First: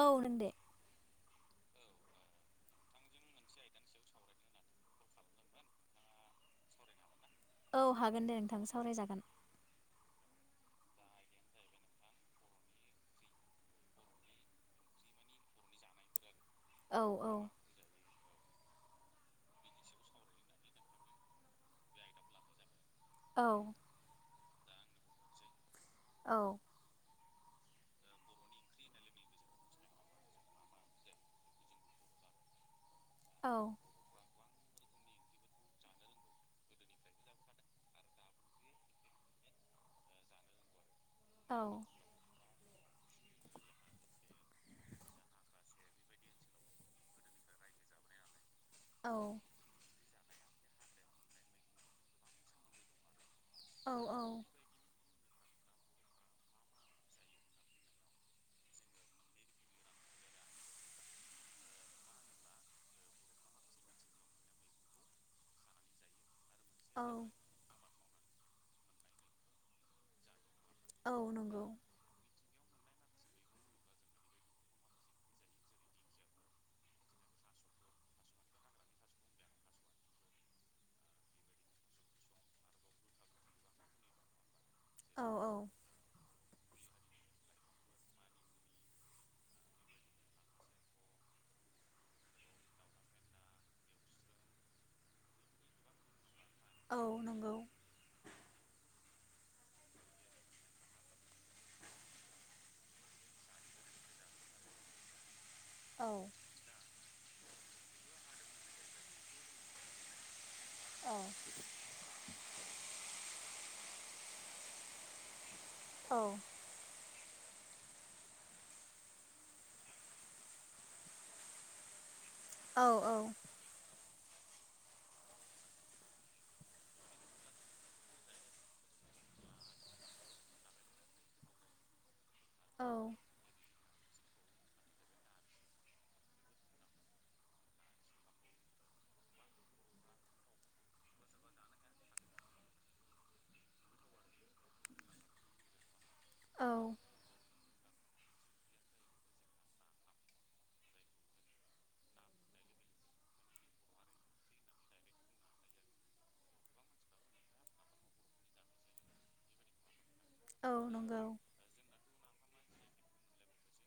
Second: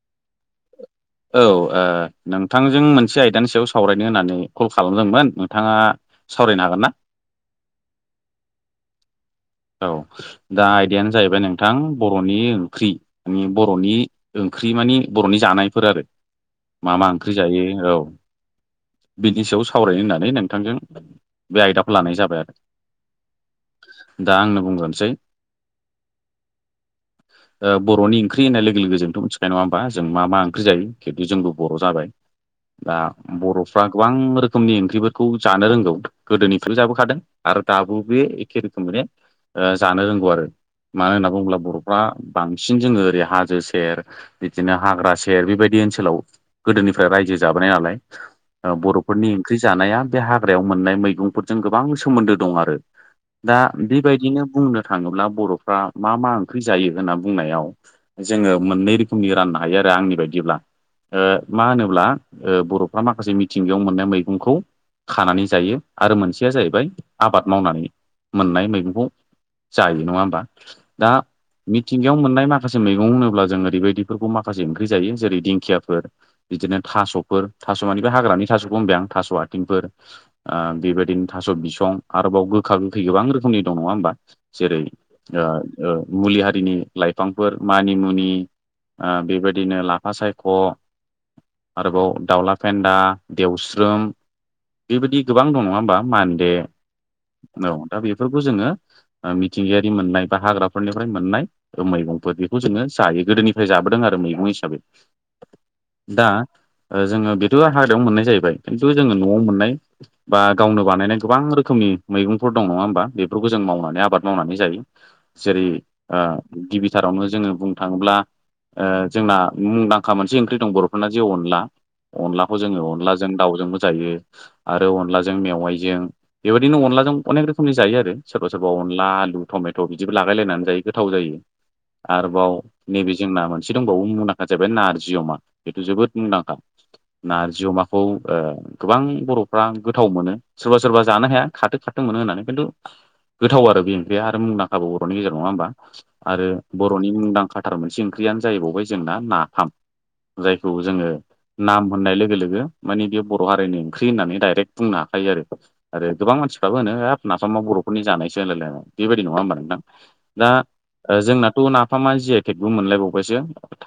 औ होन दे औ ओ नोंथांजों मोनसे आयदानि सायाव सावरायनो होननानै कल खालामदोंमोन नोंथाङा सावरायनो हागोन ना औ हागोन दे नोंथां सावरायजागोन औ दा आयदायानो जाहैबाय नोंथां बर'नि ओंख्रि माने बर'नि ओंख्रि माने बर'नि जानायफोर आरो मा औ मा औ ओंख्रि जायो औ बिनि सायाव सावरायनो होननानै नोंथांजों बे आयदाखौ लानाय जाबाय आरो औ दा आंनो बुंग्रोसै औ ओ बर'नि ओंख्रि होननाय लोगो लोगो जोंथ' मिथिखाय नङा होमबा जों मा मा ओंख्रि जायो खिन्थु जोंबो बर' जाबाय दा औ बर'फ्रा गोबां रोखोमनि ओंख्रिफोरखौ जानो रोंगौ गोदोनिफ्रायनो जाबोखादों आरो दाबो बे एखे रोखोमैनो ओ जानो रोंगौ आरो मानो होनना औ बुङोब्ला बर'फ्रा बांसिन जोङो ओरै हाजो सेर बिदिनो हाग्रा सेर बेबायदि ओनसोलाव गोदोनिफ्राय रायजो जाबोनाय नालाय ओ औ बर'फोरनि ओंख्रि जानाया बे हाग्रायाव मोननाय मैगंफोरजों गोबां सोमोन्दो दं आरो दा बेबायदिनो बुंनो थाङोब्ला बर'फ्रा मा मा ओंख्रि जायो होनना बुंनायाव जोङो मोननै रोखोमनि राननो हायो आरो आंनि बायदिब्ला मा होनोब्ला बर'फ्रा माखासे मिथिंगायाव मोननाय मैगंखौ खानानै जायो आरो मोनसेया जाहैबाय औ आबाद मावनानै मोननाय मैगंखौ जायो नङा होमबा दा औ नंगौ मिथिंयाव मोननाय माखासे मैगं होनोब्ला जों ओरैबायदिफोरखौ माखासे ओंख्रि जायो जेरै दिंखियाफोर बिदिनो थास'फोर थास' मानि बे हाग्रानि थास'खौ होनबाय आं थास' आथिंफोर ओ बेबायदिनो थास' बिसं आरोबाव गोखा गोखा खै गोबां रोखोमनि दं नङा होमबा जेरै औ औ ओ मुलि हारिनि लाइफांफोर मानि मुनि ओ बेबायदिनो लाफा सायख' आरोबाव दाउला फेन्दा देवस्रोम बेबायदि गोबां दं नङा होमबा मानदे औ नों औ दा बेफोरखौ जोङो मिथिंगायारि मोननाय बा हाग्राफोरनिफ्राय मोननाय मैगंफोर बेखौ जोङो जायो गोदोनिफ्राय जाबोदों आरो मैगं हिसाबै [inaudible] दा जोङो बेथ' हाग्रायाव मोननाय जाहैबाय खिन्थु जोङो न'आव मोननाय बा गावनो औ बानायनाय गोबां रोखोमनि मैगंफोर दं नङा होमबा बेफोरखौ जों मावनानै आबाद मावनानै जायो जेरै औ गिबि थारावनो जोङो बुंनो थाङोब्ला जोंना मुंदांखा मोनसे ओंख्रि दं बर'फोरना जे अनला अनलाखौ जोङो औ अनलाजों दाउजोंबो जायो आरो अनलाजों मेवाइजों बेबायदिनो अनला जों अनेक रोखोमनि जायो आरो सोरबा सोरबा अनला आलु टमेट' बिदिबो लागायलायनानै जायो गोथाव जायो आरोबाव औ नैबे जों ना मोनो मोनसे दंबावो मुंदांखा जाबाय नारजि अमा बेथ' जोबोद मुंदांखा नारजि अमाखौ गोबां बर'फ्रा गोथाव मोनो सोरबा सोरबा जानो हाया खाथो खाथो मोनो होननानै खिन्थु गोथाव आरो बे ओंख्रिया आरो मुंदांखाबो बर'नि गेजेराव नङा होमबा आरो औ बर'नि मुंदांखाथार मोनसे ओंख्रियानो जाहैबावबाय जोंना नाफाम जायखौ जोङो नाम होननाय लोगो लोगो माने बे बर' हारिनि ओंख्रि होननानै डाइरेक्ट बुंनो हाखायो आरो आरो गोबां मानसिफ्राबो होनो हाफ नाफामा बर'फोरनि जानायसो होनलायलायनाय बेबायदि नङा होनोबा नोंथां दा औ नंगौ जोंनाथ' नाफामा जि आइ टेकबो मोनलायबावबायसो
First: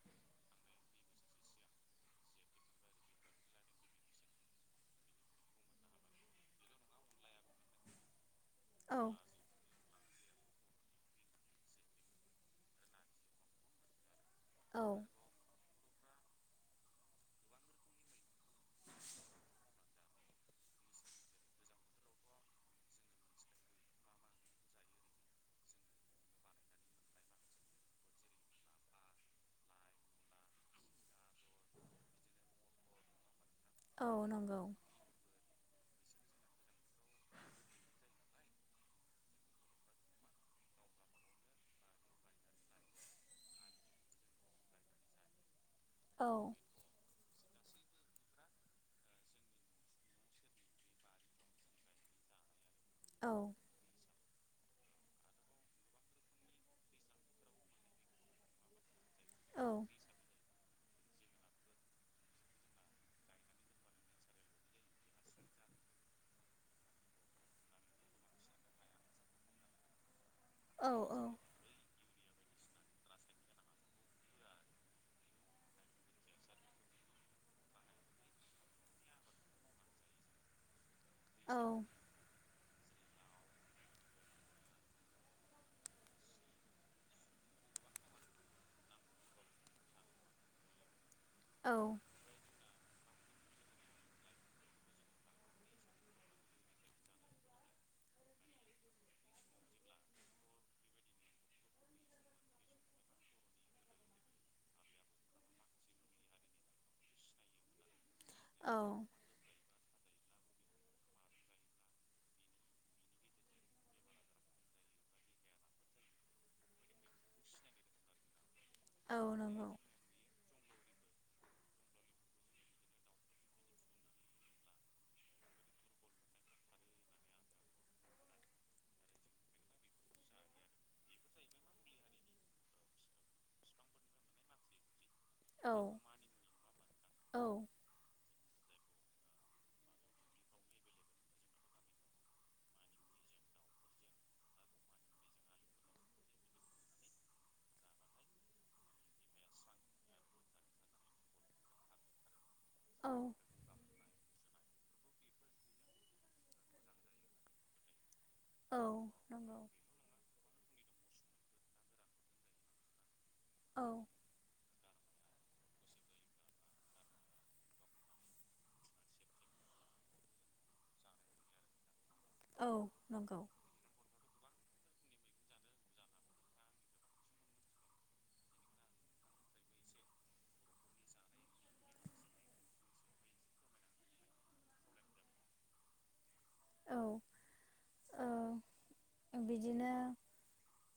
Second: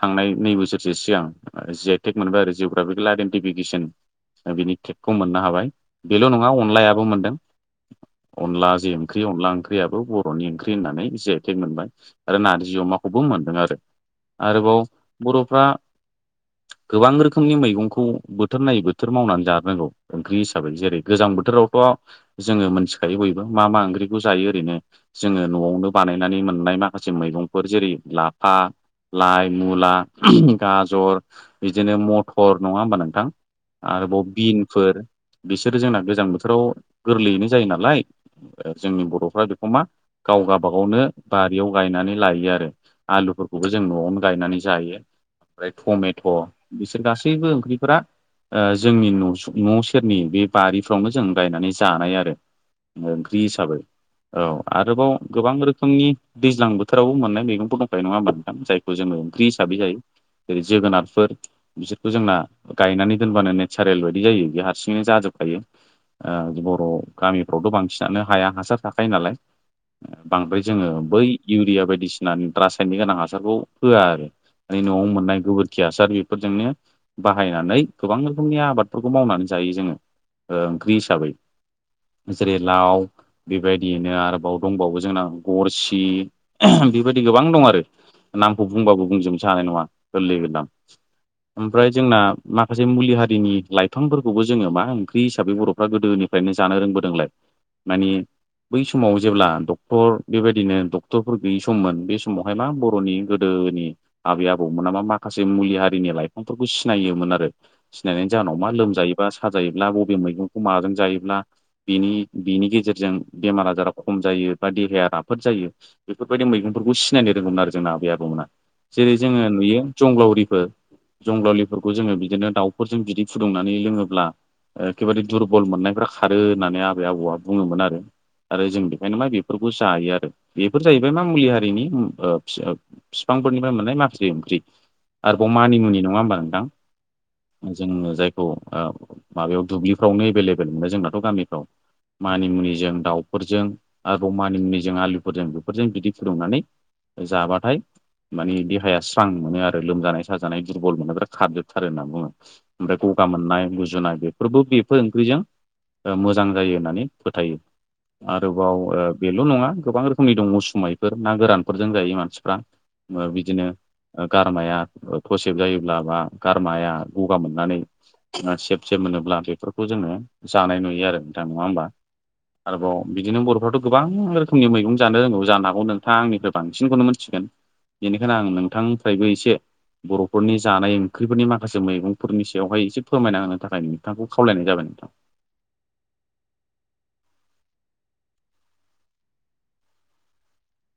थांनाय नै बोसोरसो सिगां जिआइटेक मोनबाय आरो जिअग्राफिकेल आइडेन्टिफिकेसन बिनि टेकखौ मोननो हाबाय बेल' नङा अनलायाबो मोनदों अनला जे औ ओंख्रि अनला ओंख्रि ओंख्रियाबो बर'नि ओंख्रि होननानै जेखे मोनबाय आरो नारजि अमाखौबो मोनदों आरो औ आरोबाव बर'फ्रा गोबां रोखोमनि मैगंखौ बोथोर नायै बोथोर मावनानै जानो रोंगौ ओंख्रि हिसाबै जेरै गोजां बोथोरावथ' जोङो मोनथिखायो बयबो मा मा ओंख्रिखौ जायो ओरैनो जोङो न'आवनो बानायनानै मोननाय माखासे मैगंफोर जेरै लाफा लाइ मुला गाजर बिदिनो मथर नङा होमबा नोंथां आरोबाव औ नंगौ बिनफोर बिसोरो जोंना गोजां बोथोराव गोरलैयैनो जायो नालाय जोंनि बर'फ्रा बेखौ मा गाव गावबा गावनो बारियाव गायनानै लायो आरो आलुफोरखौबो जों न'आवनो गायनानै जायो ओमफ्राय टमेट' औ बिसोर गासैबो ओंख्रिफोरा जोंनि न' सेरनि बे बारिफ्रावनो जों गायनानै जायो जानाय आरो औ ओंख्रि हिसाबै औ आरोबाव गोबां रोखोमनि दैज्लां बोथोरावबो मोननाय मैगंफोर दंखायो नङा होनबा नोंथां जाय खौ जोङो ओंख्रि औ हिसाबै जायो जेरै जोगोनारफोर बिसोरखौ जोंना गायनानै दोनबानो नेचारेल बायदि जायो बे हारसिङैनो जाजोबखायो [unintelligible] गामिफ्रावथ' बांसिनानो हाया हासार थाखायो नालाय बांद्राय जोङो औ बै इउरिया बायदिसिना रासायनिक गोनां हासारखौ होआ आरो न'आव मोननाय गोबोरखि हासार बेफोरजोंनो बाहायनानै गोबां रोखोमनि आबादफोरखौ मावनानै जायो जोङो ओंख्रि हिसाबै औ जेरै लाव बेबायदियैनो आरोबाव दंबावो जोंना गरसि बेबायदि गोबां दं आरो नामखौ बुंबाबो बुंजोबनोसो हानाय नङा गोरलै गोरलाम ओमफ्राय जोंना माखासे मुलि हारिनि लाइफांफोरखौबो जोङो मा ओंख्रि हिसाबै बर'फ्रा गोदोनि फ्रायनो जानो रोंबोदोंलाय मानि बै समाव जेब्ला डक्टर बेबायदिनो डक्टरफोर गैयि सममोन बे समावहाय मा बर'नि गो गोदोनि आबै आबौमोनामा माखासे मुलि हारिनि लाइफांफोरखौ सिनायोमोन आरो सिनायनायनि जानाव मा लोमजायोबा साजायोब्ला बबे मैगंखौ माजों जायो ब्ला बिनि बिनि गेजेरजों बेमार आजारा खम जायो बा देहाया राफोद जायो बेफोरबायदि मैगंफोरखौ सिनायनो रोंगौमोन आरो जोंना आबै आबौमोना जेरै जोङो नंगौ नुयो जंग्लावरिफोर जंग्लावरिफोरखौ जोङो बिदिनो दाउफोरजों बिदि फुदुंनानै लोङोब्ला एखेबारे दुरबल मोननायफ्रा खारो होननानै आबै आबौआ बुङोमोन आरो आरो जों बेखायनो मा बेफोरखौ जायो आरो बेफोर जाहैबाय मा मुलि हारिनि बिफांफोरनिफ्राय मोननाय माख्रि ओंख्रि आरोबाव मानिमुनि औ नङा होमबा नोंथां औ जोङो जायखौ माबायाव दुब्लिफ्रावनो एभेलेबेल मोनो जोंनाथ' गामिफ्राव मानिमुनिजों दाउफोरजों आरो मानिमुनिजों आलुफोरजों बेफोरजों बिदि फुदुंनानै जाबाथाय मानि देहाया स्रां मोनो आरो लोमजानाय साजानाय दुरबल मोनो बिदि खारजोबथारो होनना बुङो ओमफ्राय गगा मोननाय गुजुनाय बेफोरबो बेफोर ओंख्रिजों मोजां जायो होननानै फोथायो आरोबाव बेल' नङा गोबां रोख खोमनि दं उसुमायफोर ना गोरानफोरजों जायो मानसिफ्रा बिदिनो गारमाया थसेब जायोब्ला बा गारमाया गगा मोननानै सेब सेब मोनोब्ला बेफोरखौ जोङो जानाय नुयो आरो नोंथां नङा होमबा औ आरोबाव नंगौ औ नंगौ बिदिनो बर'फोराथ' गोबां रोखोमनि मैगं जानो रोंगौ जानो हागौ नोंथाङा आंनिफ्राय बांसिनखौनो मोनथिगोन बेनिखायनो आं नोंथांनिफ्रायबो एसे बर'फोरनि जानाय ओंख्रिफोरनि माखासे मैगंफोरनि सायावहाय एसे फोरमायना होनो थाखाय नोंथांखौ खावलायनाय जाबाय नोंथां। ओ बिदिनो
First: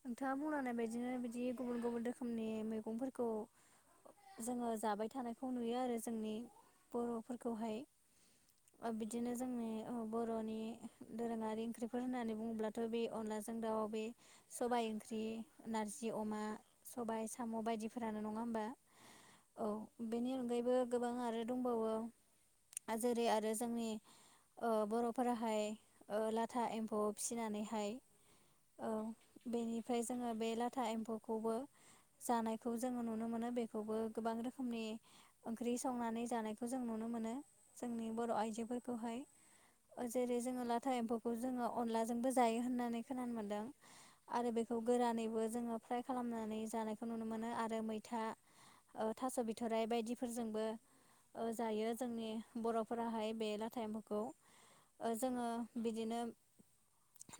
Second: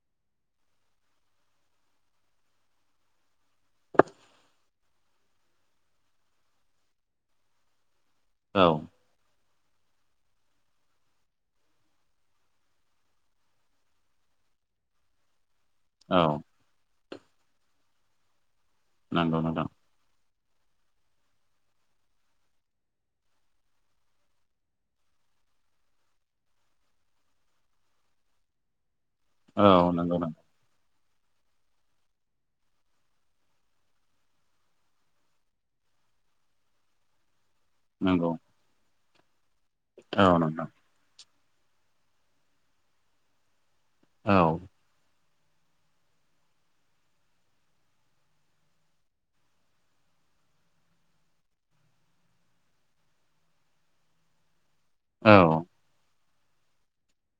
नोंथाङा बुंलांनाय बायदिनो बिदि गुबुन गुबुन रोखोमनि मैगंफोरखौ जोङो जाबाय थानायखौ नुयो आरो जोंनि बर'फोरखौहाय औ ओ बि दिनो जोंनि ओ बर'नि दोरोङारि ओंख्रिफोर होननानै बुङोब्लाथ' बे अनलाजों दाउ बे सबाइ ओंख्रि नारजि औ अमा सबाइ साम' बायदिफोरानो नङा ओमबा? नंगौ नोंथां औ बेनि अनगायैबो गोबां आरो दंबावो। ओ जेरै आरो जोंनि ओ बर'फोराहाय ओ लाथा एम्फौ फिसिनानैहाय औ औ बेनिफ्राय नंगौ जोङो नोंथां बे लाथा एम्फौखौबो जानायखौ जोङो नुनो मोनो बेखौबो गोबां रोखोमनि ओंख्रि संनानै जानायखौ जों नुनो मोनो। जोंनि नंगौ बर' आइजोफोरखौहाय ओ औ जेरै जोङो नोंथां लाथा एम्फौ खौ जोङो अनलाजोंबो जायो होननानै खोनानो मोनदों औ आरो बे खौ गोरानैबो जोङो फ्राय खालामनानै जानायखौ नुनो मोनो आरो मैथा ओ थास' बिथ'राइ बायदिफोरजोंबो ओ जायो जोंनि बर'फोराहाय बे लाथा एम्फुखौ ओ औ जोङो बिदिनो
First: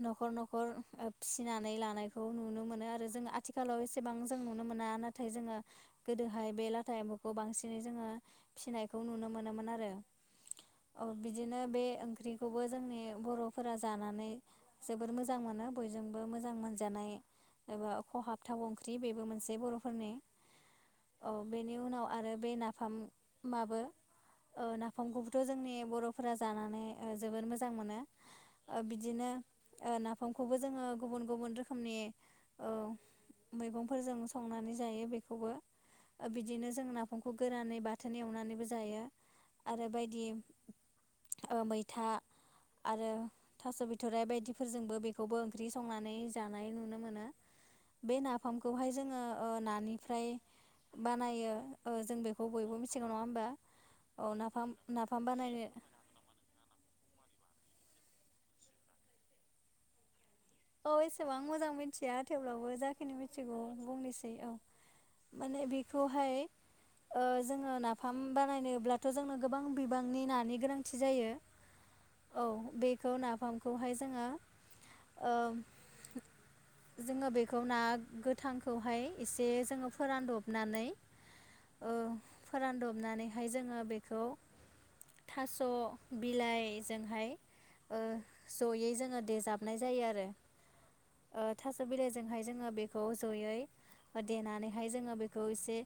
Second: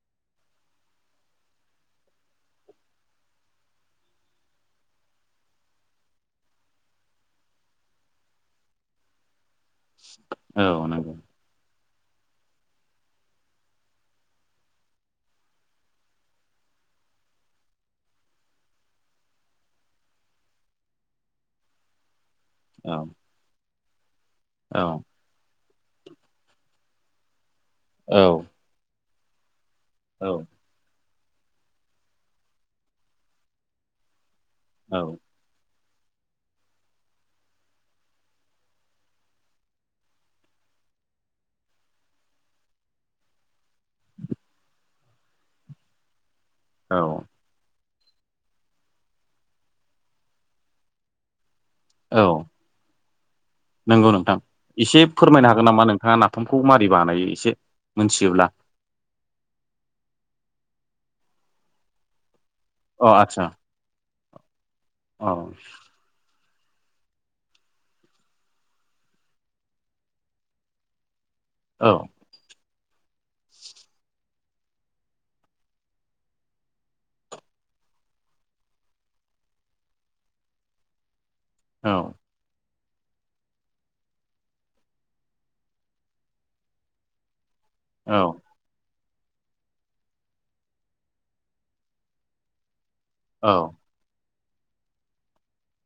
नखर नखर ओ फि सिनानै लानायखौ नुनो मोनो आरो जों आथिखालाव एसेबां जों नुनो मोना नाथाय जोङो गोदोहाय बे लाथा एम्फुखौ बांसिनै जोङो फिसिनायखौ नुनो मोनोमोन आरो। औ आरो अ नंगौ बि दिनो बे ओंख्रिखौबो जोंनि बर'फोरा जानानै जोबोर मोजां मोनो बयजों बो मोजां मोनजानाय एबा खहाब थाव ओंख्रि बेबो मोनसे बर'फोरनि। औ बेनि उनाव आरो बे औ नाफाममाबो ओ औ नाफामखौबो थ' जोंनि बर'फोरा जानानै ओ जोबोर मोजां मोनो औ ओ बिदिनो ओ औ नाफामखौबो जोङो गुबुन गुबुन रोखोमनि औ मैगंफोरजों संनानै औ जायो बेखौबो। ओ बिदिनो जों नाफामखौ गोरानै बाथोन एवनानैबो जायो आरो बायदि ओ मैथा आरो थास' बिथ'राइ बायदिफोरजोंबो बेखौबो ओंख्रि संनानै जानाय नुनो औ मोनो। बे नाफामखौहाय जोङो ओ नानिफ्राय बानायो। ओ जों औ बेखौ बयबो मिथिगौ नङा ओमबा नंगौ औ नोंथां नाफाम एसे नाफाम फोरमायनो हागोन बानायनो नामा नोंथाङा नाफामखौ मारै बानायो एसे मिथियोब्ला औ एसेबां मोजां मिथिया थेवब्लाबो अ जाखिनि आदसा मिथिगौ बुंनिसै औ औ माने बेखौहाय ओ जोङो नाफाम बानायनोब्लाथ' जोंनो गोबां बिबांनि नानि गोनांथि जायो। औ औ बेखौ नाफामखौहाय जोङो ओ जोङो बेखौ ना गोथांखौहाय एसे जोङो फोरानदबनानै ओ औ फोरानदबनानैहाय जोङो बेखौ थास' बिलाइजोंहाय ओ औ जयै जोङो देजाबनाय जायो आरो ओ थास' बिलाइजोंहाय जोङो बेखौ औ जयै देनानैहाय जोङो बेखौ एसे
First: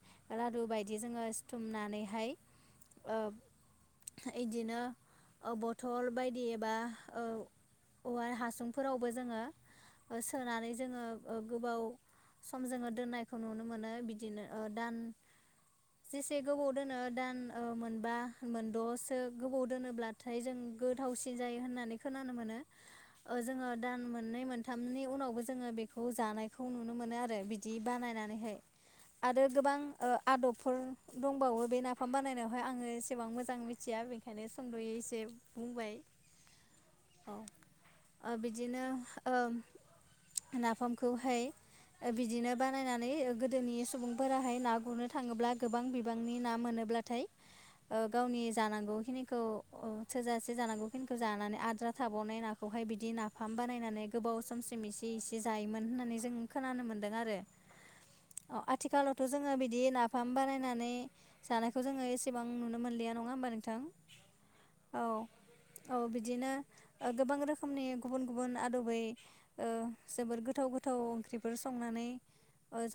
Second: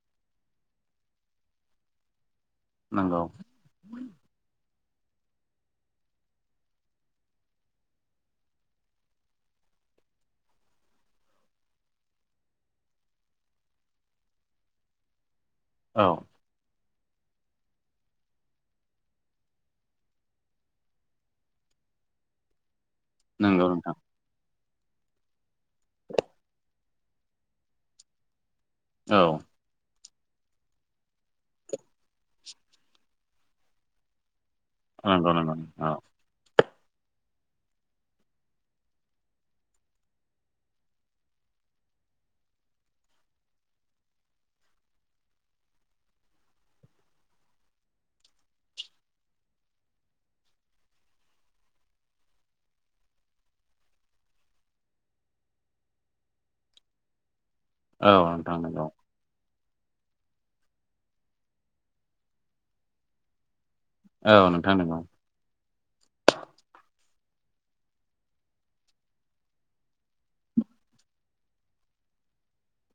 लादु बायदि जोङो सिथुमनानैहाय नंगौ ओब इदिनो ओ बथल बायदि एबा ओ औवा हासुं फोरावबो जोङो ओ सोनानै जोङो ओ गोबाव सम जोङो दोननायखौ नुनो मोनो बिदिनो दान औ जेसे गोबाव दोनो दान ओ मोनबा मोनद'सो गोबाव दोनोब्लाथाय जों गोथावसिन जायो होननानै खोनानो मोनो ओ नंगौ जोङो नोंथां दान मोननै मोनथामनि उनावबो जोङो बेखौ जानायखौ नुनो मोनो आरो बिदि बानायनानैहाय औ आरो गोबां ओ आदबफोर दंबावो बे नाफाम बानायनायावहाय आङो एसेबां मोजां मिथिया बेखायनो सद'यै एसे नंगौ नंगौ औ बुंबाय औ ओ बिदिनो ओ नाफामखौहाय बिदिनो बानायनानै गोदोनि सुबुंफोराहाय ना गुरनो थाङोब्ला गोबां बिबांनि ना मोनोब्ला थाय ओ गावनि जानांगौखिनिखौ थोजासे जानांगौखिनिखौ जानानै आद्रा थाबावनाय नाखौहाय बि बिदि नाफाम बानायनानै गोबाव समसिम एसे इसे जायोमोन होननानै जों खोनानो मोन्दों आरो औ नोंथां अ नंगौ आथिखालाव थ' जोङो बिदि नाफाम बानायनानै जानायखौ जोङो एसेबां नुनो मोनलिया नङा होमबा नोंथां औ नोंथां नंगौ औ औ बिदिनो गोबां रोख खोमनि गुबुन गुबुन आदबै जोबोर गोथाव गोथाव ओंख्रिफोर संनानै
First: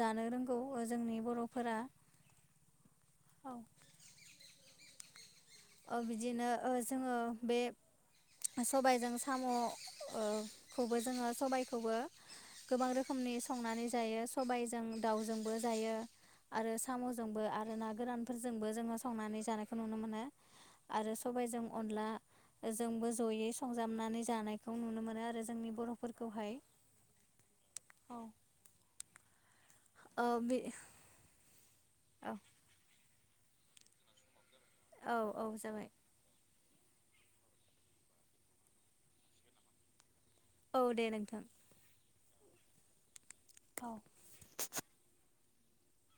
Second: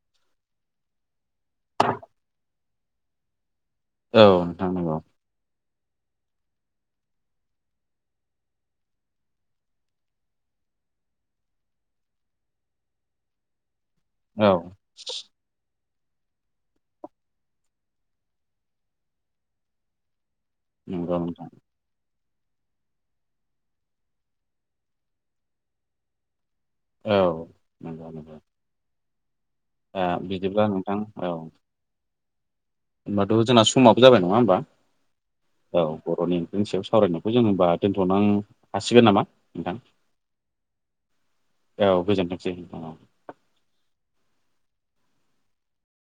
जानो रोंगौ जोंनि बर'फोरा औ औ नोंथां नंगौ ओ बिदिनो जोङो बे सबायजों साम'खौबो जोङो सबायखौबो गोबां रोख खोमनि संनानै जायो औ सबायजों दाउजोंबो जायो आरो साम'जोंबो आरो ना गोरानफोरजोंबो जोङो संनानै जानायखौ नुनो मोनो आरो नंगौ नोंथां सबायजों अनला जोंबो जयै संजाबनानै जानायखौ नुनो मोनो आरो जोंनि बर'फोरखौहाय औ नोंगो औ दा बिदिब्ला नोंथां औ अ ओमबाथ' जोंना समाबो जाबाय नङा ओमबा? औ-औ जाबाय बर'नि ओंख्रिनि सायाव सावरायनायखौ जों होमबा दोन्थ'नो हासिगोन नामा नोंथां औ दे नोंथां औ गोजोनथोंसै नोंथां औ। औ